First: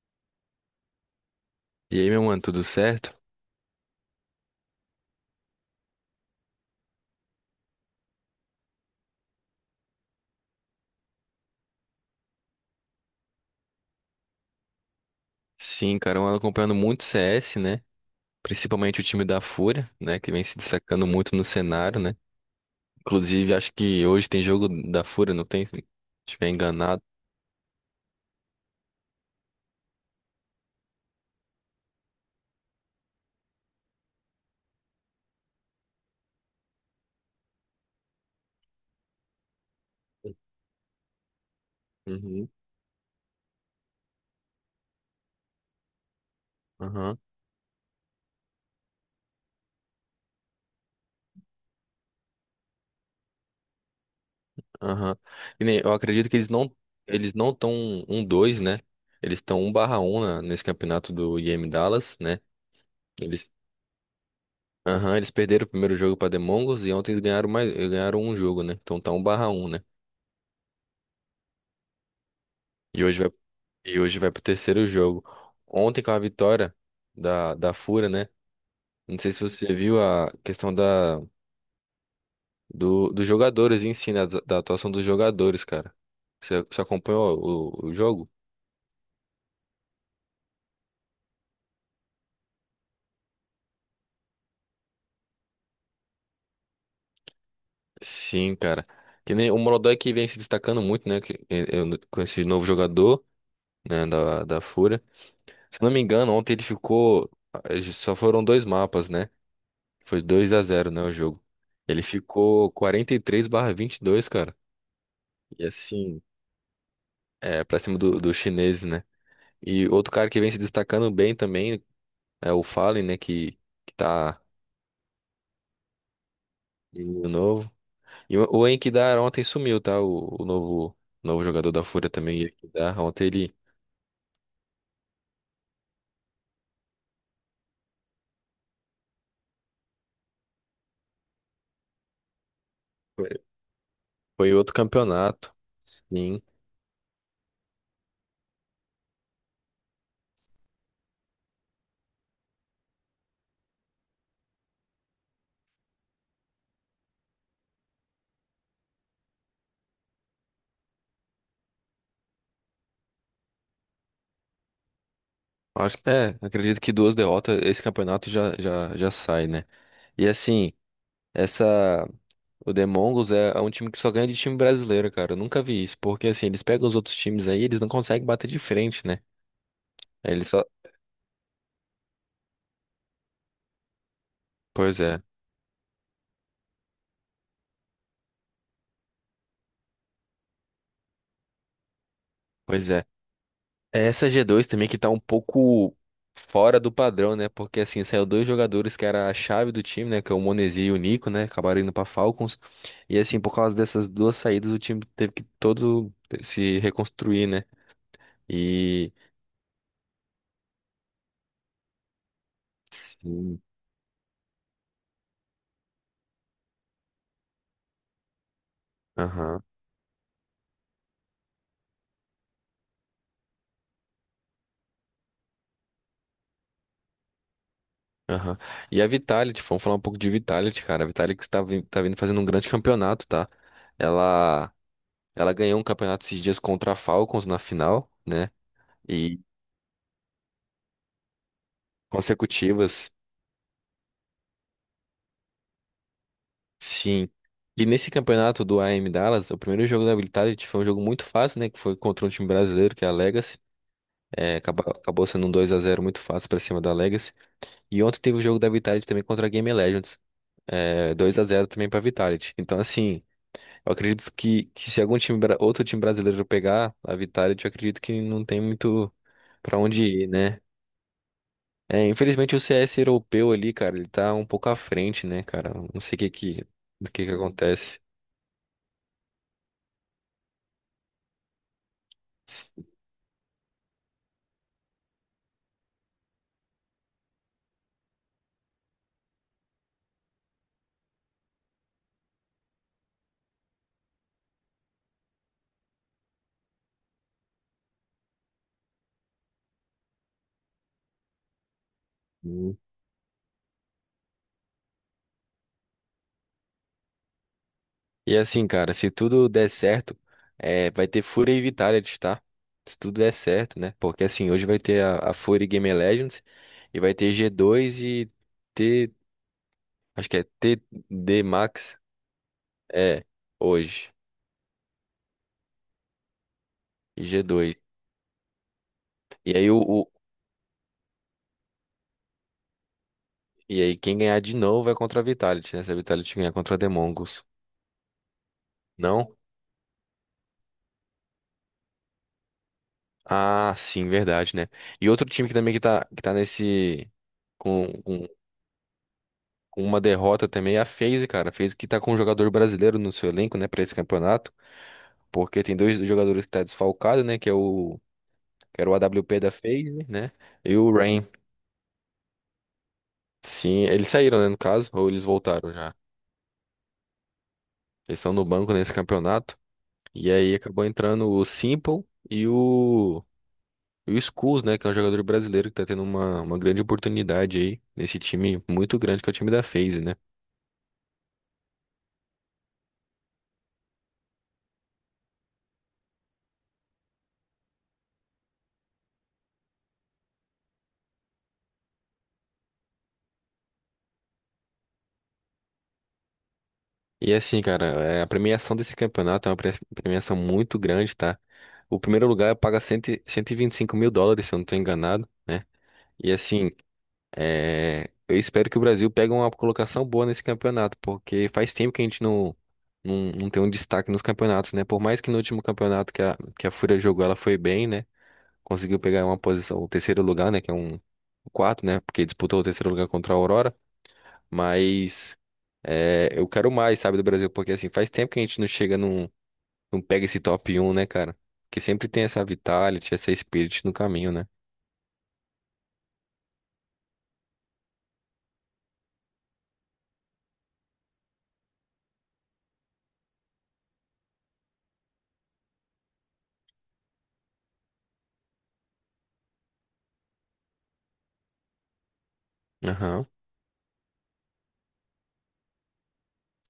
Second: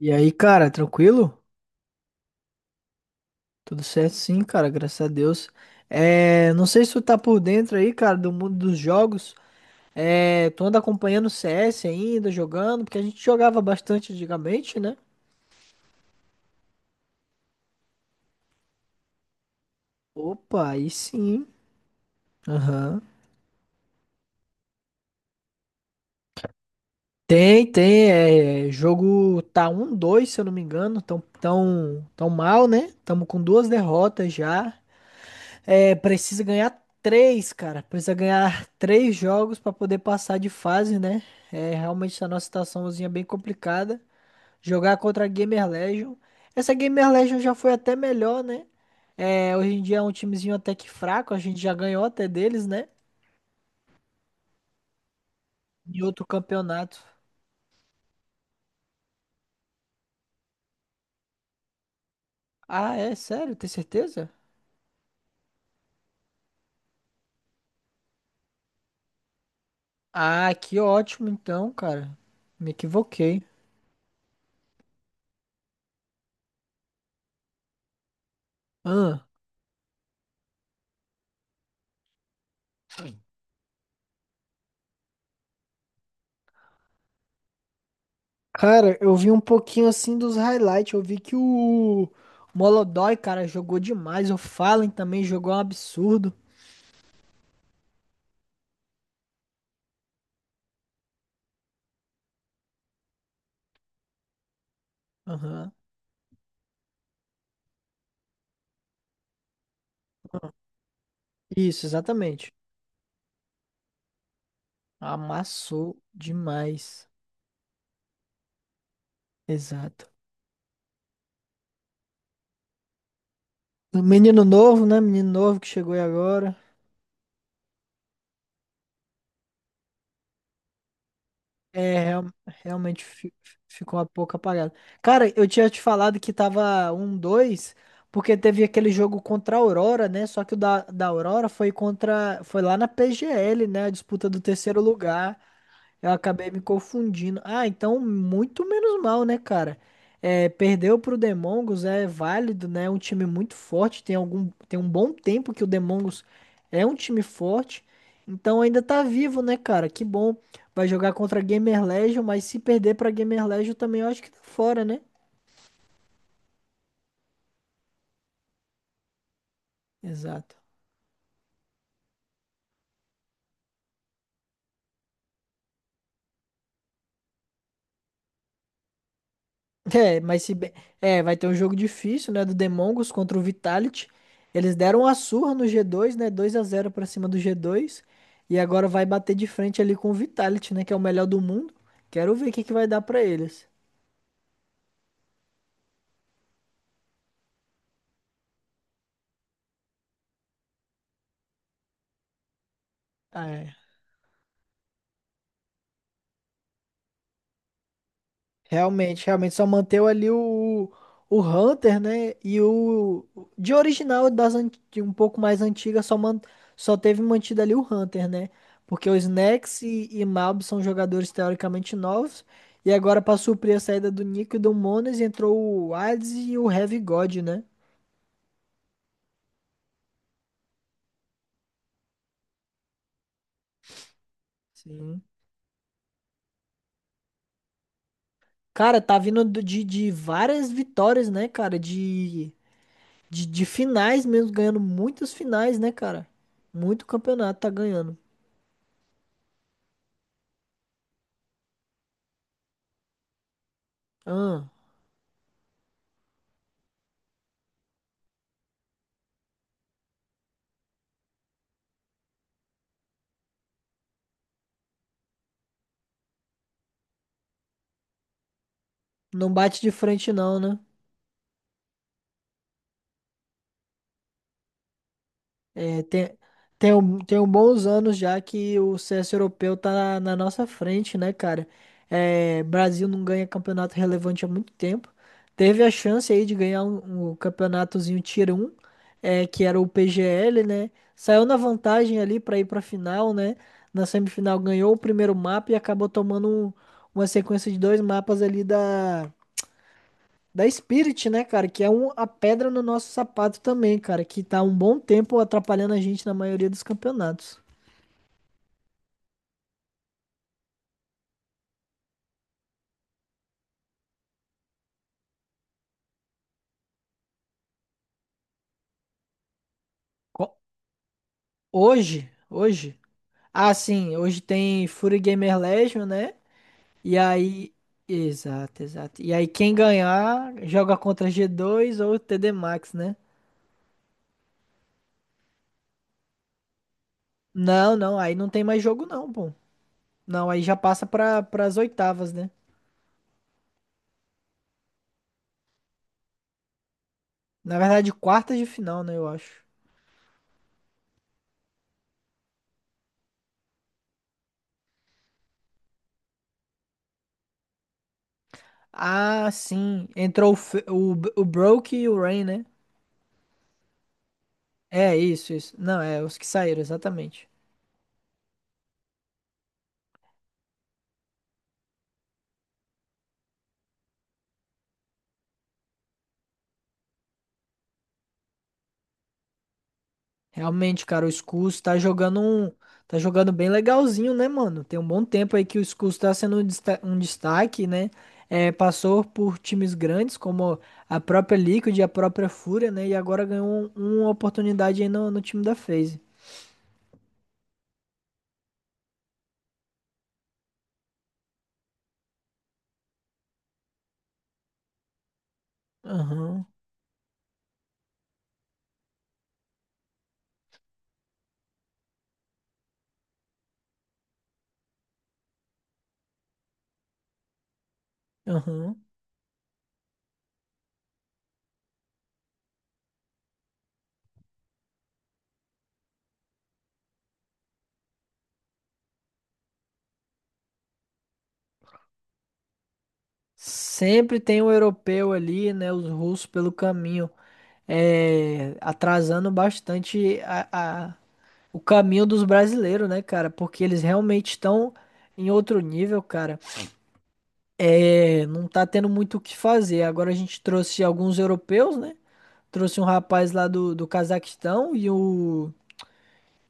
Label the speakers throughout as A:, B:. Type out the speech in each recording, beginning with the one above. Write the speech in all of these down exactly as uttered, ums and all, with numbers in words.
A: E aí, cara, tranquilo?
B: E aí, meu mano, tudo certo?
A: Tudo certo sim, cara, graças a Deus. É, não sei se tu tá por dentro aí, cara, do mundo dos jogos. É, tu anda acompanhando o C S ainda, jogando, porque a gente jogava bastante antigamente, né?
B: Sim, cara, eu ando acompanhando muito C S, né? Principalmente o time da Fúria, né? Que vem se
A: Opa, aí
B: destacando muito no
A: sim.
B: cenário, né?
A: Aham.
B: Inclusive, acho que hoje tem jogo da Fúria, não tem? Se não estiver enganado.
A: Tem, tem, é, jogo tá um dois, se eu não me engano, tão, tão, tão mal, né? Tamo com duas derrotas já. É, precisa ganhar três, cara. Precisa ganhar três jogos pra poder passar de fase, né? É, realmente tá numa
B: Uhum,
A: situaçãozinha é bem complicada. Jogar contra a Gamer Legion. Essa Gamer
B: aham,
A: Legion já foi até melhor, né? É, hoje em dia é um timezinho até que fraco. A gente já ganhou até deles, né?
B: aham. E nem, eu
A: Em outro
B: acredito que eles não
A: campeonato.
B: eles não estão um dois, né? Eles estão um a um na- nesse campeonato do I E M Dallas, né?
A: Ah, é?
B: Eles,
A: Sério? Tem certeza?
B: aham, eles perderam o primeiro jogo para Demongos e ontem eles ganharam mais, ganharam um jogo, né? Então tá um a um, né?
A: Ah, que ótimo então, cara. Me
B: E hoje vai,
A: equivoquei.
B: e hoje vai pro terceiro jogo. Ontem com a vitória da, da Fúria, né? Não
A: Ah.
B: sei se você viu a questão da, do, dos jogadores em si, né? Da, da atuação dos jogadores, cara. Você, você acompanhou o, o jogo?
A: Cara, eu vi um pouquinho assim dos highlights. Eu vi que o Molodói, cara, jogou demais. O Fallen também jogou um absurdo.
B: Sim, cara. Que nem o Molodói que vem se destacando muito, né? Que- eh, eh, com esse novo jogador, né? Da, da Fúria.
A: Aham.
B: Se eu não me engano, ontem ele ficou. eh, Só foram dois mapas, né? Foi dois a zero, né? O jogo.
A: Isso,
B: Ele
A: exatamente.
B: ficou quarenta e três barra vinte e dois, cara. E
A: Amassou
B: assim,
A: demais.
B: é, pra cima do, do chinês, né? E
A: Exato.
B: outro cara que vem se destacando bem também é o Fallen, né? Que, que
A: O
B: tá
A: menino novo, né? Menino novo que chegou aí agora.
B: menino novo. E o, o Enkidar ontem sumiu, tá? O, o novo, novo jogador da
A: É,
B: Fúria
A: real-
B: também, Enkidar.
A: realmente
B: Ontem
A: fi-
B: ele
A: ficou um pouco apagado. Cara, eu tinha te falado que tava um dois porque teve aquele jogo contra a Aurora, né? Só que o da, da Aurora foi contra. Foi lá na
B: foi
A: P G L, né? A disputa do
B: foi em outro
A: terceiro lugar.
B: campeonato.
A: Eu
B: Sim.
A: acabei me confundindo. Ah, então muito menos mal, né, cara? É, perdeu pro Demongos é válido, né? É um time muito forte. Tem algum, tem um bom tempo que o Demongos é um time forte. Então ainda tá vivo, né, cara? Que bom. Vai jogar contra a Gamer Legion, mas se perder pra Gamer Legion também eu acho que tá fora, né?
B: Acho que é, acredito que duas derrotas, esse campeonato já, já, já sai, né? E
A: Exato.
B: assim, essa. O Demongos é é um time que só ganha de time brasileiro, cara. Eu nunca vi isso. Porque assim, eles pegam os outros times aí, eles não conseguem bater de frente, né?
A: É, mas
B: Ele
A: se
B: só.
A: bem... É, vai ter um jogo difícil, né? Do Demongos contra o Vitality. Eles deram
B: Pois
A: uma
B: é,
A: surra no G dois, né? Dois a zero pra cima do G dois. E agora vai bater de frente ali com o Vitality, né? Que é o melhor do mundo. Quero ver o que que vai
B: pois
A: dar
B: é.
A: pra eles.
B: É, essa g dois também que tá um pouco fora do padrão, né? Porque assim, saiu dois jogadores que era a chave do time, né? Que é o Monesi e o Nico, né? Acabaram indo pra Falcons. E assim, por causa
A: É.
B: dessas duas saídas, o time teve que todo se reconstruir, né? E.
A: Realmente, realmente só manteu ali o, o Hunter, né? E o
B: Sim.
A: de original das an- de um pouco mais antiga, só man, só teve mantido ali o Hunter, né? Porque os
B: Aham.
A: Nex e, e Malb são jogadores teoricamente novos e agora para suprir a saída do Nico e do Mones entrou o Hades e o Heavy God, né?
B: Aham. E a Vitality, vamos falar um pouco de Vitality, cara. A Vitality que está vin- tá vindo fazendo um grande campeonato, tá? Ela,
A: Sim.
B: ela ganhou um campeonato esses dias contra a Falcons na final, né?
A: Cara, tá vindo do- de, de várias vitórias, né, cara? De,
B: Consecutivas,
A: de, de finais mesmo, ganhando muitas finais, né, cara? Muito
B: sim.
A: campeonato tá
B: E nesse
A: ganhando.
B: campeonato do A M Dallas, o primeiro jogo da Vitality foi um jogo muito fácil, né? Que foi contra um time brasileiro, que é a Legacy. É,
A: Ahn.
B: acabou, acabou sendo um dois a zero muito fácil pra cima da Legacy. E ontem teve o jogo da Vitality também contra a Game Legends. É, dois a zero também pra Vitality. Então, assim, eu acredito que, que se algum time, bra- outro time brasileiro pegar a Vitality, eu acredito que não tem muito
A: Não
B: pra
A: bate de
B: onde ir,
A: frente não,
B: né?
A: né?
B: É, infelizmente o C S europeu ali, cara, ele tá um pouco à frente, né, cara? Não
A: É,
B: sei o que
A: tem,
B: que,
A: tem,
B: do
A: um-
B: que que
A: tem um bons
B: acontece.
A: anos já que o C S europeu tá na, na nossa frente, né, cara? É, Brasil não ganha campeonato relevante há muito tempo. Teve a chance aí de ganhar um, um campeonatozinho Tier um, é, que era o P G L, né? Saiu na vantagem ali pra ir pra final, né? Na semifinal ganhou o primeiro mapa e acabou tomando um- uma sequência de dois mapas ali da Da Spirit, né, cara? Que é um, a pedra
B: Hum.
A: no nosso sapato também, cara. Que tá há um bom tempo atrapalhando a gente na maioria dos campeonatos.
B: E assim, cara, se tudo der certo, é, vai ter Fúria e Vitality, tá? Se tudo der certo, né? Porque assim, hoje vai ter a, a Fúria e Game Legends e vai ter G dois e T, acho que é
A: Co-
B: T D Max,
A: Hoje, hoje.
B: é,
A: Ah,
B: hoje,
A: sim, hoje tem Fury Gamer Legion, né? E
B: e
A: aí.
B: G dois.
A: Exato, exato. E aí,
B: E aí
A: quem
B: o, o-
A: ganhar joga contra g dois ou T D Max, né?
B: e aí quem ganhar de novo vai contra a Vitality, né? Se a Vitality ganhar contra a The Mongols.
A: Não, não, aí não tem mais jogo, não,
B: Não?
A: pô. Não, aí já passa para as oitavas, né?
B: Ah, sim, verdade, né? E outro time que também que tá, que tá nesse
A: Na
B: com
A: verdade,
B: com
A: quartas de final, né, eu acho.
B: com uma derrota também, é a FaZe, cara. A FaZe que tá com um jogador brasileiro no seu elenco, né, pra esse campeonato. Porque tem dois jogadores que tá desfalcado, né, que é o, que era o A W P
A: Ah,
B: da FaZe,
A: sim.
B: né,
A: Entrou o,
B: e
A: Fe-
B: o
A: o,
B: Rain.
A: B- o Broke e o Rain, né?
B: Sim, eles saíram, né, no caso, ou
A: É
B: eles
A: isso,
B: voltaram
A: isso.
B: já.
A: Não, é os que saíram, exatamente.
B: Eles estão no banco nesse campeonato. E aí acabou entrando o Simple e o, e o Skulls, né, que é um jogador brasileiro que tá tendo uma, uma grande oportunidade aí nesse time muito grande que é o time da FaZe, né.
A: Realmente, cara, o Scus tá jogando um, tá jogando bem legalzinho, né, mano? Tem um bom tempo aí que o Scus tá sendo um desta- um destaque, né? É, passou por times grandes como a própria Liquid e a própria Fúria, né? E agora ganhou um- uma oportunidade aí no, no time da FaZe.
B: E assim, cara, é, a premiação desse campeonato é uma pre- premiação muito grande, tá? O primeiro lugar paga cento, e- cento e vinte e cinco mil dólares, se eu não estou enganado. E
A: Aham,
B: assim, é, eu espero que o Brasil pegue uma colocação boa nesse campeonato, porque faz tempo que a gente não, não, não tem um destaque nos campeonatos, né? Por mais que no último campeonato que a, que a Fúria jogou, ela foi bem, né?
A: aham.
B: Conseguiu pegar uma posição, o terceiro lugar, né? Que é um o quarto, né? Porque disputou o terceiro lugar contra a Aurora. Mas é, eu quero mais, sabe, do Brasil, porque assim, faz tempo que a gente não chega num, não pega esse top um, né, cara? Porque sempre tem essa Vitality, essa Spirit no caminho,
A: Sempre
B: né?
A: tem o europeu ali, né? Os russos pelo caminho, é, atrasando bastante a. o caminho dos brasileiros, né, cara? Porque eles realmente estão em outro nível, cara. É, não tá tendo muito o que fazer. Agora a gente trouxe alguns europeus, né? Trouxe um
B: Aham.
A: rapaz lá do, do Cazaquistão e o,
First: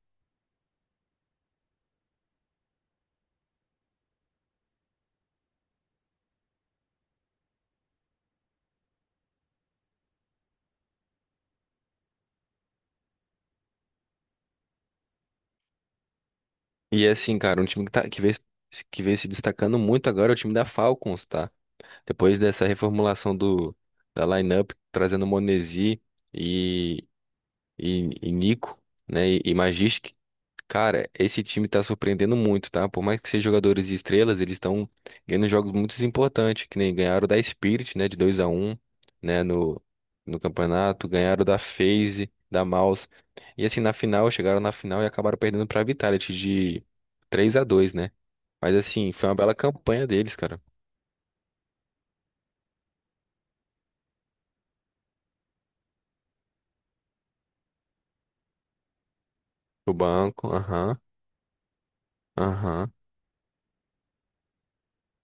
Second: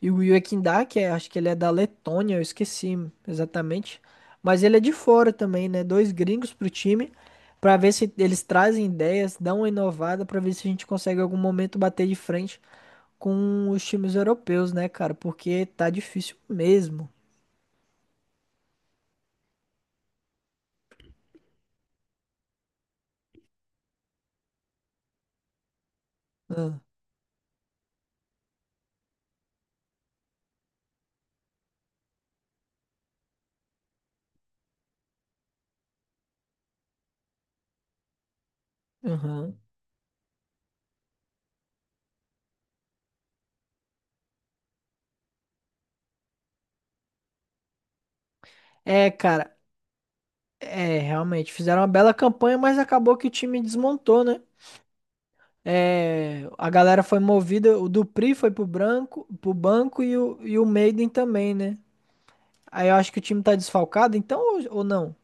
A: e o Yekindá, que é, acho que ele é da Letônia, eu esqueci exatamente. Mas ele é de fora também, né? Dois gringos pro time, pra ver se eles trazem ideias, dão uma inovada, pra ver se a gente consegue em algum momento bater de frente com os times europeus, né, cara? Porque tá difícil
B: E
A: mesmo.
B: é assim, cara, um time que, tá, que, vem, que vem se destacando muito agora é o time da Falcons, tá? Depois dessa reformulação do, da lineup, trazendo o Monesi e, e, e Nico, né? E, e Magisk. Cara, esse time tá surpreendendo muito, tá? Por mais que sejam jogadores e estrelas, eles estão ganhando jogos muito importantes, que nem ganharam da Spirit, né? De dois a um, né?
A: Aham.
B: No, no campeonato, ganharam da FaZe, da Mouse. E assim, na final, chegaram na final e acabaram perdendo pra Vitality de três a dois, né? Mas
A: É,
B: assim, foi uma bela
A: cara,
B: campanha deles, cara.
A: é, realmente, fizeram uma bela campanha, mas acabou que o time desmontou, né? É, a galera foi movida, o Dupri foi pro branco, pro
B: O
A: banco e o,
B: banco,
A: e o
B: aham,
A: Maiden também, né? Aí
B: aham.
A: eu acho que o time tá desfalcado, então, ou, ou não?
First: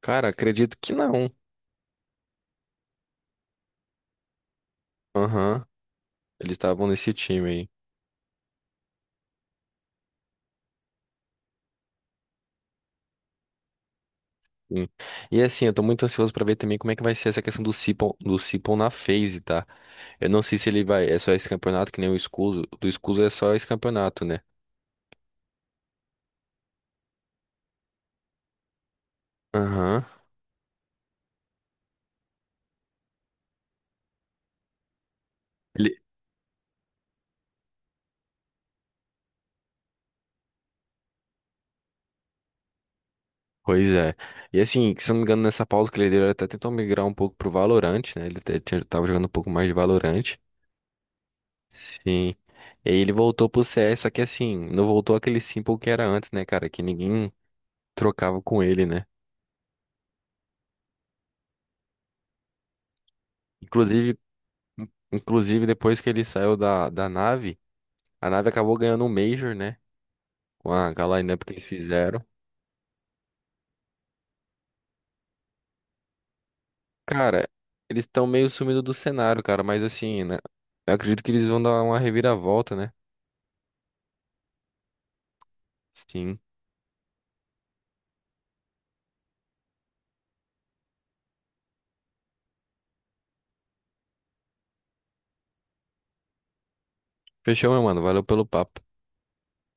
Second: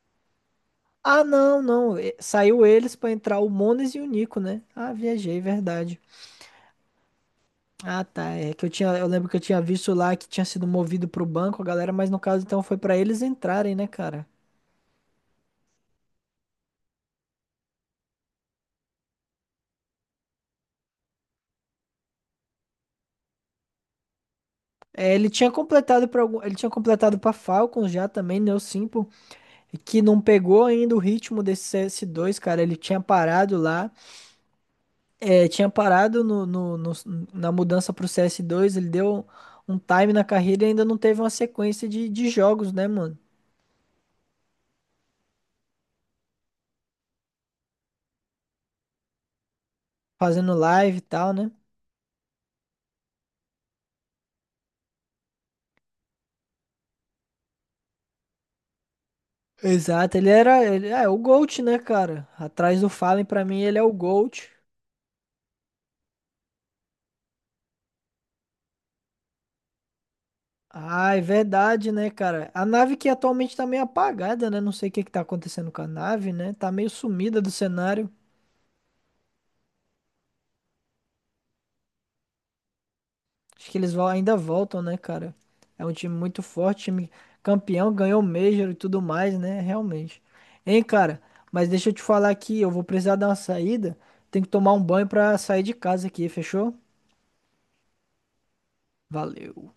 B: Cara, acredito que
A: Ah,
B: não.
A: não, não, e- saiu eles pra entrar o Mones e o Nico, né? Ah, viajei,
B: Aham.
A: verdade.
B: Eles estavam nesse time aí.
A: Ah, tá, é que eu tinha, eu lembro que eu tinha visto lá que tinha sido movido pro banco a galera, mas no caso então foi pra eles entrarem, né, cara?
B: Sim. E assim, eu tô muito ansioso pra ver também como é que vai ser essa questão do Sipon, do Sipon na phase, tá? Eu não sei se ele vai, é só esse campeonato, que nem o Escuso, do Escuso é só esse campeonato, né?
A: É, ele tinha completado para ele tinha completado para Falcons já também, né, o Simple, que
B: Aham.
A: não pegou ainda o ritmo desse C S dois cara. Ele tinha parado lá, é, tinha
B: Ele.
A: parado no, no- no- na mudança pro C S dois ele deu um time na carreira e ainda não teve uma sequência de, de jogos, né, mano?
B: Pois é. E assim, que se eu não me engano, nessa pausa que ele deu, ele até tentou migrar um pouco pro Valorant, né? Ele até tinha- tava jogando um pouco mais de Valorant.
A: Fazendo live e tal, né?
B: Sim. E aí ele voltou pro C CS, só que assim, não voltou aquele Simple que era antes, né, cara? Que ninguém trocava com ele, né?
A: Exato, ele era, ele é o GOAT, né, cara? Atrás do Fallen, pra mim, ele é o
B: Inclusive,
A: GOAT.
B: inclusive depois que ele saiu da, da nave. A nave acabou ganhando um Major, né? Com a, com
A: Ah,
B: a
A: é
B: lineup que eles
A: verdade, né,
B: fizeram.
A: cara? A nave que atualmente tá meio apagada, né? Não sei o que que tá acontecendo com a nave, né? Tá meio sumida
B: Cara,
A: do
B: eles
A: cenário.
B: estão meio sumindo do cenário, cara. Mas assim, né? Eu acredito que eles vão dar uma reviravolta, né?
A: Acho que eles vão, ainda voltam, né, cara? É um time
B: Sim.
A: muito forte, time campeão, ganhou o Major e tudo mais, né? Realmente. Hein, cara? Mas deixa eu te falar aqui, eu vou precisar dar uma saída. Tenho que tomar um banho pra sair de casa aqui, fechou?
B: Fechou, meu mano. Valeu pelo papo.
A: Valeu.